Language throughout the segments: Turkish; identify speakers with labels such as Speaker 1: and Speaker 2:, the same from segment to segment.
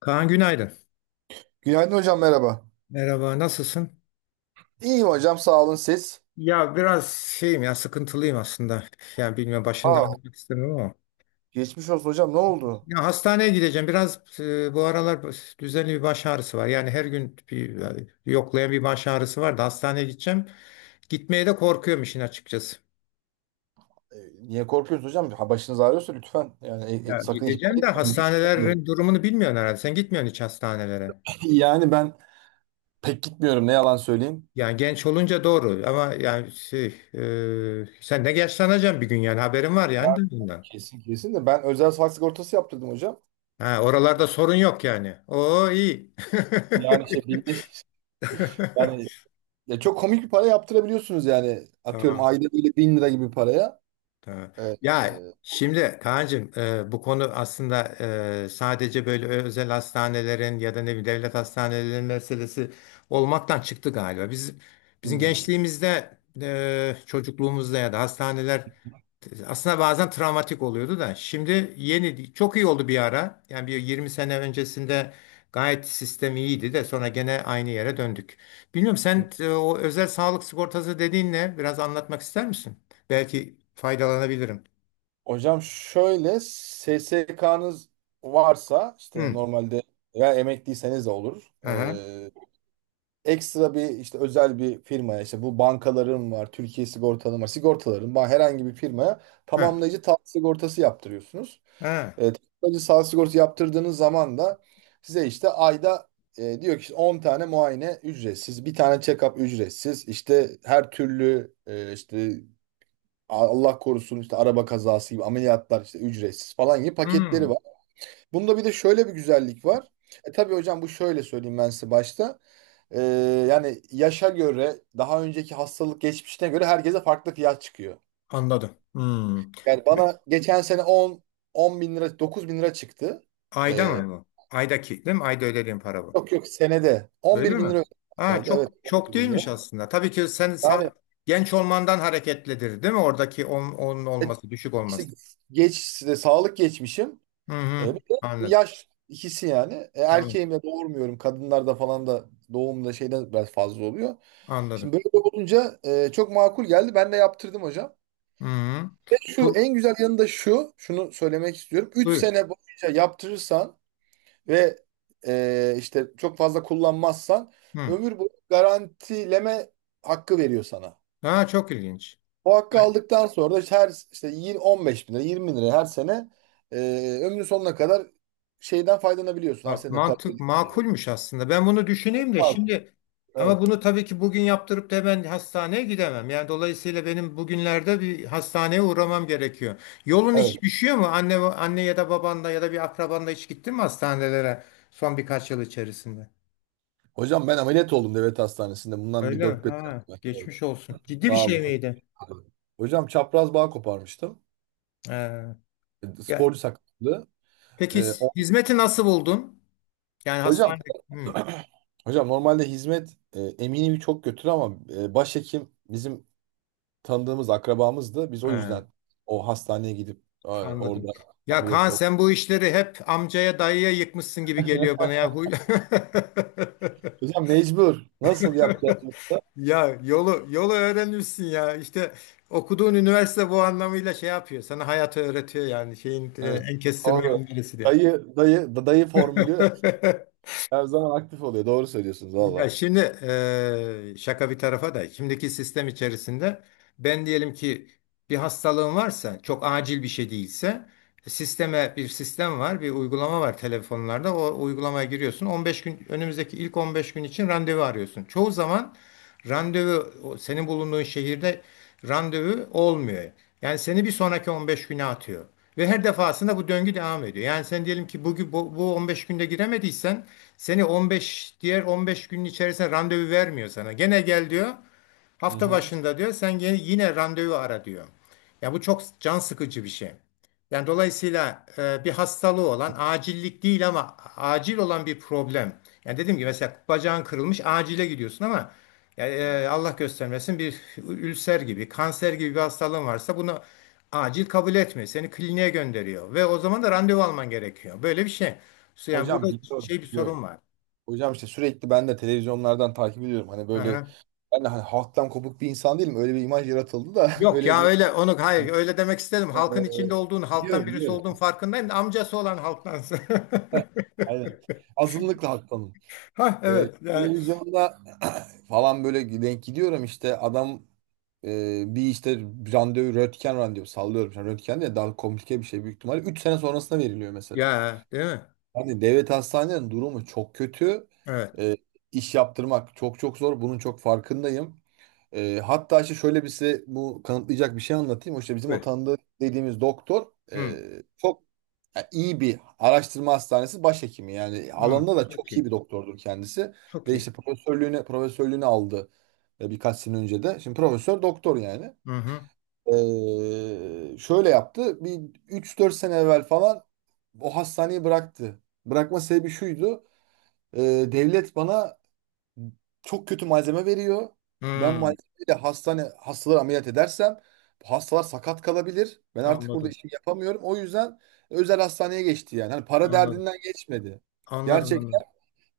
Speaker 1: Kaan günaydın.
Speaker 2: Günaydın hocam merhaba.
Speaker 1: Merhaba, nasılsın?
Speaker 2: İyiyim hocam sağ olun siz.
Speaker 1: Ya biraz şeyim ya sıkıntılıyım aslında. Yani bilmiyorum başında
Speaker 2: Aa,
Speaker 1: anlatmak istemiyorum ama.
Speaker 2: geçmiş olsun hocam ne oldu?
Speaker 1: Ya hastaneye gideceğim. Biraz bu aralar düzenli bir baş ağrısı var. Yani her gün bir yoklayan bir baş ağrısı var da hastaneye gideceğim. Gitmeye de korkuyorum işin açıkçası.
Speaker 2: E, niye korkuyorsunuz hocam? Ha, başınız ağrıyorsa lütfen yani
Speaker 1: Ya
Speaker 2: sakın ihmal
Speaker 1: gideceğim de
Speaker 2: etmeyin.
Speaker 1: hastanelerin durumunu bilmiyorsun herhalde. Sen gitmiyorsun hiç hastanelere.
Speaker 2: Yani ben pek gitmiyorum ne yalan söyleyeyim.
Speaker 1: Yani genç olunca doğru ama yani sen de yaşlanacaksın bir gün, yani haberin var
Speaker 2: Ya,
Speaker 1: yani bundan.
Speaker 2: kesin kesin de ben özel sağlık sigortası yaptırdım hocam.
Speaker 1: Ha, oralarda sorun yok yani. Oo, iyi.
Speaker 2: Yani şey binde yani ya çok komik bir para yaptırabiliyorsunuz yani. Atıyorum
Speaker 1: Tamam.
Speaker 2: ayda böyle bin lira gibi paraya.
Speaker 1: Tabii.
Speaker 2: Evet,
Speaker 1: Ya şimdi Kaan'cığım, bu konu aslında sadece böyle özel hastanelerin ya da ne bileyim devlet hastanelerinin meselesi olmaktan çıktı galiba. Bizim
Speaker 2: hmm.
Speaker 1: gençliğimizde, çocukluğumuzda ya da, hastaneler aslında bazen travmatik oluyordu da şimdi yeni çok iyi oldu bir ara. Yani bir 20 sene öncesinde gayet sistem iyiydi de sonra gene aynı yere döndük. Bilmiyorum sen, o özel sağlık sigortası dediğin ne? Biraz anlatmak ister misin? Belki faydalanabilirim.
Speaker 2: Hocam şöyle SSK'nız varsa işte
Speaker 1: Hmm.
Speaker 2: normalde veya emekliyseniz de olur.
Speaker 1: Aha.
Speaker 2: Ekstra bir işte özel bir firmaya işte bu bankaların var, Türkiye sigortaların var, sigortaların var herhangi bir firmaya
Speaker 1: Ha.
Speaker 2: tamamlayıcı sağlık sigortası yaptırıyorsunuz.
Speaker 1: Ha.
Speaker 2: Tamamlayıcı sağlık sigortası yaptırdığınız zaman da size işte ayda diyor ki işte 10 tane muayene ücretsiz, bir tane check-up ücretsiz, işte her türlü işte Allah korusun işte araba kazası gibi ameliyatlar işte ücretsiz falan gibi paketleri
Speaker 1: Hmm.
Speaker 2: var. Bunda bir de şöyle bir güzellik var. Tabii hocam bu şöyle söyleyeyim ben size başta. E, yani yaşa göre daha önceki hastalık geçmişine göre herkese farklı fiyat çıkıyor.
Speaker 1: Anladım. Hmm.
Speaker 2: Yani bana geçen sene 10, 10 bin lira 9 bin lira çıktı.
Speaker 1: Ayda
Speaker 2: E,
Speaker 1: mı bu? Aydaki, değil mi? Ayda ödediğim para bu.
Speaker 2: yok yok senede
Speaker 1: Öyle
Speaker 2: 11 bin
Speaker 1: mi?
Speaker 2: lira ödedim.
Speaker 1: Ha,
Speaker 2: Senede evet
Speaker 1: çok çok
Speaker 2: 11 bin lira.
Speaker 1: değilmiş aslında. Tabii ki
Speaker 2: Yani
Speaker 1: genç olmandan hareketlidir, değil mi? Oradaki on, onun
Speaker 2: e,
Speaker 1: olması, düşük
Speaker 2: işte
Speaker 1: olması.
Speaker 2: geç işte sağlık geçmişim.
Speaker 1: Hı hı.
Speaker 2: Bir de
Speaker 1: Anladım.
Speaker 2: yaş ikisi yani. E,
Speaker 1: Tamam.
Speaker 2: erkeğim doğurmuyorum. Kadınlarda falan da doğumda şeyden biraz fazla oluyor. Şimdi
Speaker 1: Anladım.
Speaker 2: böyle olunca çok makul geldi. Ben de yaptırdım hocam.
Speaker 1: Hı hı.
Speaker 2: Ve şu
Speaker 1: Bu-
Speaker 2: en güzel yanı da şu. Şunu söylemek istiyorum. 3
Speaker 1: Buyur.
Speaker 2: sene boyunca yaptırırsan ve işte çok fazla kullanmazsan
Speaker 1: Hı.
Speaker 2: ömür boyu garantileme hakkı veriyor sana.
Speaker 1: Ha, çok ilginç.
Speaker 2: O hakkı aldıktan sonra da işte her işte 20, 15 bin lira 20 bin lira her sene e, ömrün sonuna kadar şeyden faydalanabiliyorsun. Her
Speaker 1: Bak
Speaker 2: sene para
Speaker 1: mantık
Speaker 2: ödeyip-
Speaker 1: makulmüş aslında. Ben bunu düşüneyim de şimdi,
Speaker 2: Evet,
Speaker 1: ama bunu tabii ki bugün yaptırıp da hemen hastaneye gidemem. Yani dolayısıyla benim bugünlerde bir hastaneye uğramam gerekiyor. Yolun hiç
Speaker 2: evet.
Speaker 1: düşüyor mu? Anne anne ya da babanda ya da bir akrabanda hiç gittin mi hastanelere son birkaç yıl içerisinde?
Speaker 2: Hocam ben ameliyat oldum devlet hastanesinde. Bundan bir
Speaker 1: Öyle mi?
Speaker 2: dört beş sene
Speaker 1: Ha,
Speaker 2: evvel. Evet.
Speaker 1: geçmiş olsun. Ciddi bir
Speaker 2: Sağ
Speaker 1: şey
Speaker 2: olun.
Speaker 1: miydi?
Speaker 2: Hocam çapraz bağ koparmıştım.
Speaker 1: Ee,
Speaker 2: E,
Speaker 1: ya
Speaker 2: Sporcu sakatlığı.
Speaker 1: peki,
Speaker 2: E, o-
Speaker 1: hizmeti nasıl buldun? Yani
Speaker 2: hocam
Speaker 1: hastane. Hı.
Speaker 2: hocam normalde hizmet eminimi çok götür ama başhekim bizim tanıdığımız akrabamızdı. Biz o
Speaker 1: Ha.
Speaker 2: yüzden o hastaneye gidip orada
Speaker 1: Anladım. Ya
Speaker 2: ameliyat
Speaker 1: Kaan
Speaker 2: olduk.
Speaker 1: sen bu işleri hep amcaya dayıya yıkmışsın gibi geliyor bana ya. Huy-
Speaker 2: Hocam mecbur. Nasıl yapacağız yoksa?
Speaker 1: Ya yolu öğrenmişsin ya. İşte okuduğun üniversite bu anlamıyla şey yapıyor. Sana hayatı öğretiyor, yani şeyin,
Speaker 2: Evet.
Speaker 1: en kestirme
Speaker 2: Doğru.
Speaker 1: yolu neresi diye.
Speaker 2: Dayı, dayı, dayı formülü her zaman aktif oluyor. Doğru söylüyorsunuz
Speaker 1: Ya
Speaker 2: valla.
Speaker 1: şimdi şaka bir tarafa da, şimdiki sistem içerisinde ben diyelim ki bir hastalığım varsa, çok acil bir şey değilse, sisteme bir sistem var, bir uygulama var telefonlarda, o uygulamaya giriyorsun 15 gün, önümüzdeki ilk 15 gün için randevu arıyorsun. Çoğu zaman randevu, o senin bulunduğun şehirde randevu olmuyor. Yani seni bir sonraki 15 güne atıyor. Ve her defasında bu döngü devam ediyor. Yani sen diyelim ki bugün bu 15 günde giremediysen, seni 15 diğer 15 günün içerisinde randevu vermiyor sana. Gene gel diyor.
Speaker 2: Hı
Speaker 1: Hafta
Speaker 2: hı.
Speaker 1: başında diyor. Yine randevu ara diyor. Ya bu çok can sıkıcı bir şey. Yani dolayısıyla, bir hastalığı olan, acillik değil ama acil olan bir problem. Yani dedim ki mesela bacağın kırılmış, acile gidiyorsun, ama ya, Allah göstermesin bir ülser gibi, kanser gibi bir hastalığın varsa, bunu acil kabul etmiyor. Seni kliniğe gönderiyor ve o zaman da randevu alman gerekiyor. Böyle bir şey. Yani burada
Speaker 2: Hocam biliyorum,
Speaker 1: bir sorun
Speaker 2: biliyorum.
Speaker 1: var.
Speaker 2: Hocam işte sürekli ben de televizyonlardan takip ediyorum. Hani böyle
Speaker 1: Aha.
Speaker 2: ben de hani halktan kopuk bir insan değilim. Öyle bir imaj yaratıldı da
Speaker 1: Yok
Speaker 2: öyle
Speaker 1: ya,
Speaker 2: bir
Speaker 1: öyle onu, hayır, öyle demek istedim.
Speaker 2: Ee,
Speaker 1: Halkın içinde olduğun, halktan
Speaker 2: biliyorum
Speaker 1: birisi
Speaker 2: biliyorum.
Speaker 1: olduğun farkındayım da amcası olan halktansın.
Speaker 2: Aynen. Azınlıkla halktanım.
Speaker 1: Ha,
Speaker 2: E,
Speaker 1: evet ya.
Speaker 2: televizyonda falan böyle denk gidiyorum işte adam e, bir işte randevu röntgen randevu sallıyorum. Yani röntgen de daha komplike bir şey büyük ihtimalle. 3 sene sonrasına veriliyor mesela.
Speaker 1: Ya değil mi?
Speaker 2: Hani devlet hastanelerinin durumu çok kötü.
Speaker 1: Evet.
Speaker 2: E, iş yaptırmak çok çok zor. Bunun çok farkındayım. Hatta işte şöyle bir size bu kanıtlayacak bir şey anlatayım. O İşte bizim o
Speaker 1: Buyur.
Speaker 2: tanıdığı dediğimiz doktor e,
Speaker 1: Hı,
Speaker 2: çok ya, iyi bir araştırma hastanesi başhekimi. Yani
Speaker 1: hı.
Speaker 2: alanında da
Speaker 1: Çok
Speaker 2: çok
Speaker 1: iyi.
Speaker 2: iyi bir doktordur kendisi.
Speaker 1: Çok
Speaker 2: De
Speaker 1: iyi.
Speaker 2: işte profesörlüğünü aldı birkaç sene önce de. Şimdi profesör doktor yani.
Speaker 1: Hı hı.
Speaker 2: Şöyle yaptı. Bir üç dört sene evvel falan o hastaneyi bıraktı. Bırakma sebebi şuydu. E, devlet bana çok kötü malzeme veriyor. Ben
Speaker 1: Hı.
Speaker 2: malzemeyle hastane hastaları ameliyat edersem bu hastalar sakat kalabilir. Ben artık burada
Speaker 1: Anladım.
Speaker 2: işimi yapamıyorum. O yüzden özel hastaneye geçti yani. Hani para
Speaker 1: Anladım.
Speaker 2: derdinden geçmedi.
Speaker 1: Anladım,
Speaker 2: Gerçekten
Speaker 1: anladım.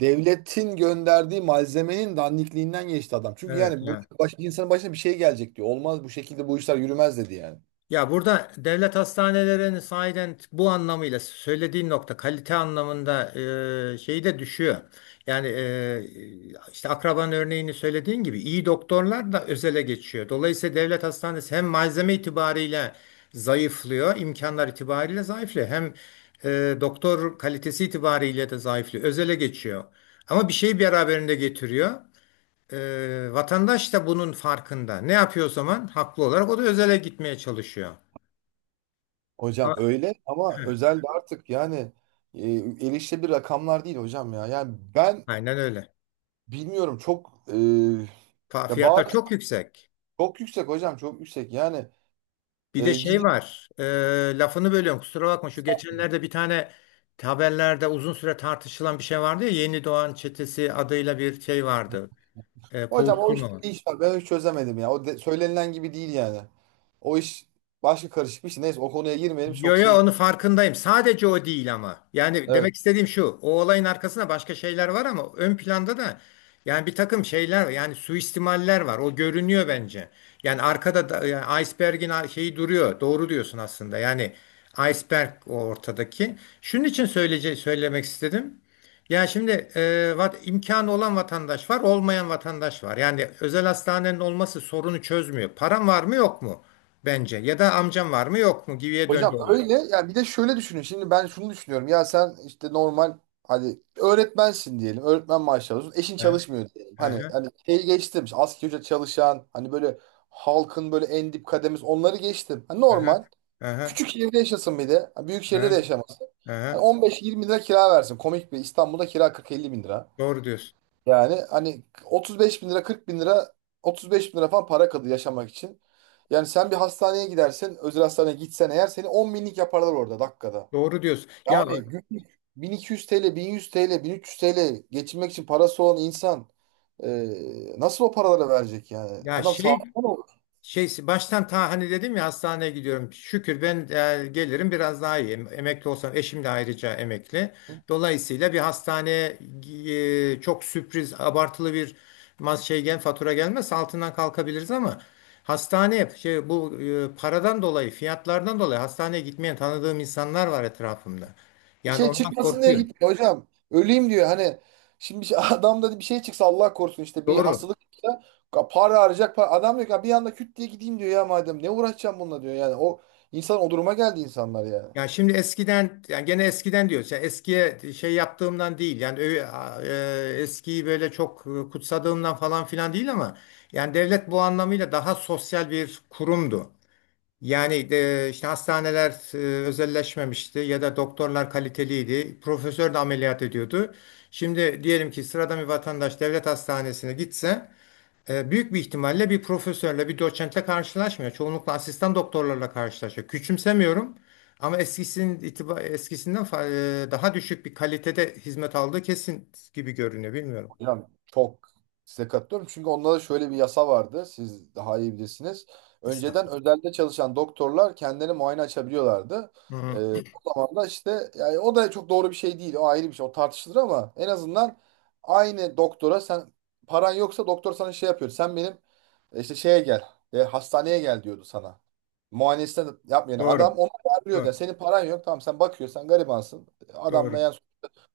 Speaker 2: devletin gönderdiği malzemenin dandikliğinden geçti adam. Çünkü
Speaker 1: Evet
Speaker 2: yani
Speaker 1: ya.
Speaker 2: burada insanın başına bir şey gelecek diyor. Olmaz bu şekilde bu işler yürümez dedi yani.
Speaker 1: Ya burada devlet hastanelerinin sahiden bu anlamıyla söylediğin nokta, kalite anlamında, şeyi de düşüyor. Yani e, işte akraban örneğini söylediğin gibi iyi doktorlar da özele geçiyor. Dolayısıyla devlet hastanesi hem malzeme itibariyle zayıflıyor, imkanlar itibariyle zayıflıyor. Hem doktor kalitesi itibariyle de zayıflıyor, özele geçiyor. Ama bir şeyi beraberinde getiriyor. E, vatandaş da bunun farkında. Ne yapıyor o zaman? Haklı olarak o da özele gitmeye çalışıyor. Ha,
Speaker 2: Hocam öyle ama
Speaker 1: he,
Speaker 2: özel de artık yani e, erişilebilir rakamlar değil hocam ya. Yani ben
Speaker 1: aynen öyle.
Speaker 2: bilmiyorum çok ya
Speaker 1: Fiyatlar
Speaker 2: bazı
Speaker 1: çok yüksek.
Speaker 2: çok yüksek hocam çok yüksek. Yani
Speaker 1: Bir de şey
Speaker 2: gidip
Speaker 1: var. Lafını bölüyorum, kusura bakma. Şu geçenlerde bir tane haberlerde uzun süre tartışılan bir şey vardı ya. Yeni Doğan Çetesi adıyla bir şey vardı. E,
Speaker 2: hocam o işte
Speaker 1: kovuşturma.
Speaker 2: bir iş var. Ben hiç çözemedim ya. Söylenilen gibi değil yani. O iş başka karışık bir şey. Neyse o konuya girmeyelim.
Speaker 1: Yo
Speaker 2: Çok
Speaker 1: yo,
Speaker 2: sinirim.
Speaker 1: onu farkındayım. Sadece o değil ama. Yani
Speaker 2: Evet.
Speaker 1: demek istediğim şu. O olayın arkasında başka şeyler var, ama ön planda da yani bir takım şeyler var. Yani suistimaller var. O görünüyor bence. Yani arkada da iceberg'in şeyi duruyor. Doğru diyorsun aslında. Yani iceberg o ortadaki. Şunun için söyleyece Söylemek istedim. Ya şimdi, imkanı olan vatandaş var, olmayan vatandaş var. Yani özel hastanenin olması sorunu çözmüyor. Param var mı yok mu? Bence. Ya da amcam var mı yok mu gibiye döndü
Speaker 2: Hocam
Speaker 1: olay.
Speaker 2: öyle ya bir de şöyle düşünün. Şimdi ben şunu düşünüyorum. Ya sen işte normal hadi öğretmensin diyelim. Öğretmen maaşı alıyorsun. Eşin
Speaker 1: Aha,
Speaker 2: çalışmıyor diyelim. Hani
Speaker 1: aha,
Speaker 2: hani şeyi geçtim. İşte asgari ücret çalışan hani böyle halkın böyle en dip kademesi onları geçtim. Hani
Speaker 1: aha,
Speaker 2: normal.
Speaker 1: aha,
Speaker 2: Küçük şehirde yaşasın bir de. Büyük
Speaker 1: aha.
Speaker 2: şehirde de yaşamasın. Hani
Speaker 1: Hı.
Speaker 2: 15-20 lira kira versin. Komik bir İstanbul'da kira 40-50 bin lira.
Speaker 1: Doğru diyorsun.
Speaker 2: Yani hani 35 bin lira 40 bin lira 35 bin lira falan para kalıyor yaşamak için. Yani sen bir hastaneye gidersen özel hastaneye gitsen eğer seni 10 binlik yaparlar orada dakikada.
Speaker 1: Doğru diyorsun.
Speaker 2: Yani günlük 1200 TL, 1100 TL, 1300 TL geçinmek için parası olan insan e, nasıl o paralara verecek yani?
Speaker 1: Ya
Speaker 2: Adam
Speaker 1: şey
Speaker 2: sağlıklı mı olur?
Speaker 1: Baştan ta hani dedim ya, hastaneye gidiyorum. Şükür ben, gelirim biraz daha iyi. Emekli olsam eşim de ayrıca emekli. Dolayısıyla bir hastaneye, çok sürpriz abartılı bir mas şey gel fatura gelmez, altından kalkabiliriz. Ama hastane şey bu e, paradan dolayı, fiyatlardan dolayı hastaneye gitmeyen tanıdığım insanlar var etrafımda.
Speaker 2: Bir
Speaker 1: Yani
Speaker 2: şey
Speaker 1: ondan
Speaker 2: çıkmasın diye
Speaker 1: korkuyorum.
Speaker 2: gitmiyor hocam. Öleyim diyor. Hani şimdi bir şey, adamda bir şey çıksa Allah korusun işte bir
Speaker 1: Doğru.
Speaker 2: hastalık çıksa para arayacak. Para. Adam diyor ki "Ha, bir anda küt diye gideyim diyor ya madem. Ne uğraşacağım bununla diyor yani. O insan o duruma geldi insanlar ya.
Speaker 1: Ya şimdi eskiden, yani gene eskiden diyoruz, yani eskiye şey yaptığımdan değil, yani eskiyi böyle çok kutsadığımdan falan filan değil, ama yani devlet bu anlamıyla daha sosyal bir kurumdu. Yani, işte hastaneler, özelleşmemişti ya da doktorlar kaliteliydi. Profesör de ameliyat ediyordu. Şimdi diyelim ki sıradan bir vatandaş devlet hastanesine gitse, büyük bir ihtimalle bir profesörle, bir doçentle karşılaşmıyor. Çoğunlukla asistan doktorlarla karşılaşıyor. Küçümsemiyorum, ama daha düşük bir kalitede hizmet aldığı kesin gibi görünüyor. Bilmiyorum.
Speaker 2: Hocam çok size katılıyorum. Çünkü onlarda şöyle bir yasa vardı. Siz daha iyi bilirsiniz. Önceden
Speaker 1: Estağfurullah.
Speaker 2: özelde çalışan doktorlar kendileri muayene açabiliyorlardı.
Speaker 1: Hı
Speaker 2: Ee,
Speaker 1: hı.
Speaker 2: o zaman da işte yani o da çok doğru bir şey değil. O ayrı bir şey. O tartışılır ama en azından aynı doktora sen paran yoksa doktor sana şey yapıyor. Sen benim işte şeye gel. Hastaneye gel diyordu sana. Muayenesini yapmayan adam
Speaker 1: Doğru.
Speaker 2: onu çağırıyordu. Yani
Speaker 1: Doğru.
Speaker 2: senin paran yok. Tamam sen bakıyorsun. Sen garibansın. Adamla
Speaker 1: Doğru.
Speaker 2: yani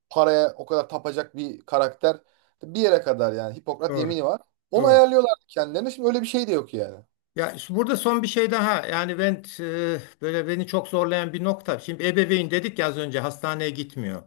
Speaker 2: paraya o kadar tapacak bir karakter. Bir yere kadar yani. Hipokrat
Speaker 1: Doğru.
Speaker 2: yemini var. Onu
Speaker 1: Doğru.
Speaker 2: ayarlıyorlar kendilerine. Şimdi öyle bir şey de yok yani.
Speaker 1: Ya işte burada son bir şey daha, yani ben, böyle beni çok zorlayan bir nokta. Şimdi ebeveyn dedik ya, az önce hastaneye gitmiyor.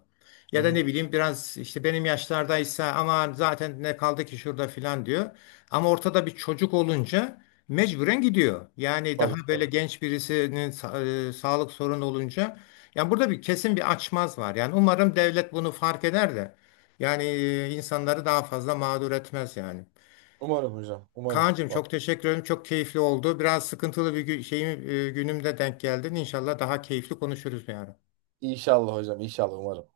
Speaker 2: Hı
Speaker 1: Ya da ne
Speaker 2: hı.
Speaker 1: bileyim biraz işte benim yaşlardaysa, ama zaten ne kaldı ki şurada filan diyor. Ama ortada bir çocuk olunca mecburen gidiyor. Yani daha
Speaker 2: Tabii
Speaker 1: böyle
Speaker 2: tabii.
Speaker 1: genç birisinin sağlık sorunu olunca, yani burada bir kesin bir açmaz var. Yani umarım devlet bunu fark eder de yani, insanları daha fazla mağdur etmez yani.
Speaker 2: Umarım hocam. Umarım.
Speaker 1: Kaan'cığım
Speaker 2: Bak,
Speaker 1: çok teşekkür ederim. Çok keyifli oldu. Biraz sıkıntılı bir günümde denk geldin. İnşallah daha keyifli konuşuruz bir
Speaker 2: İnşallah hocam. İnşallah umarım.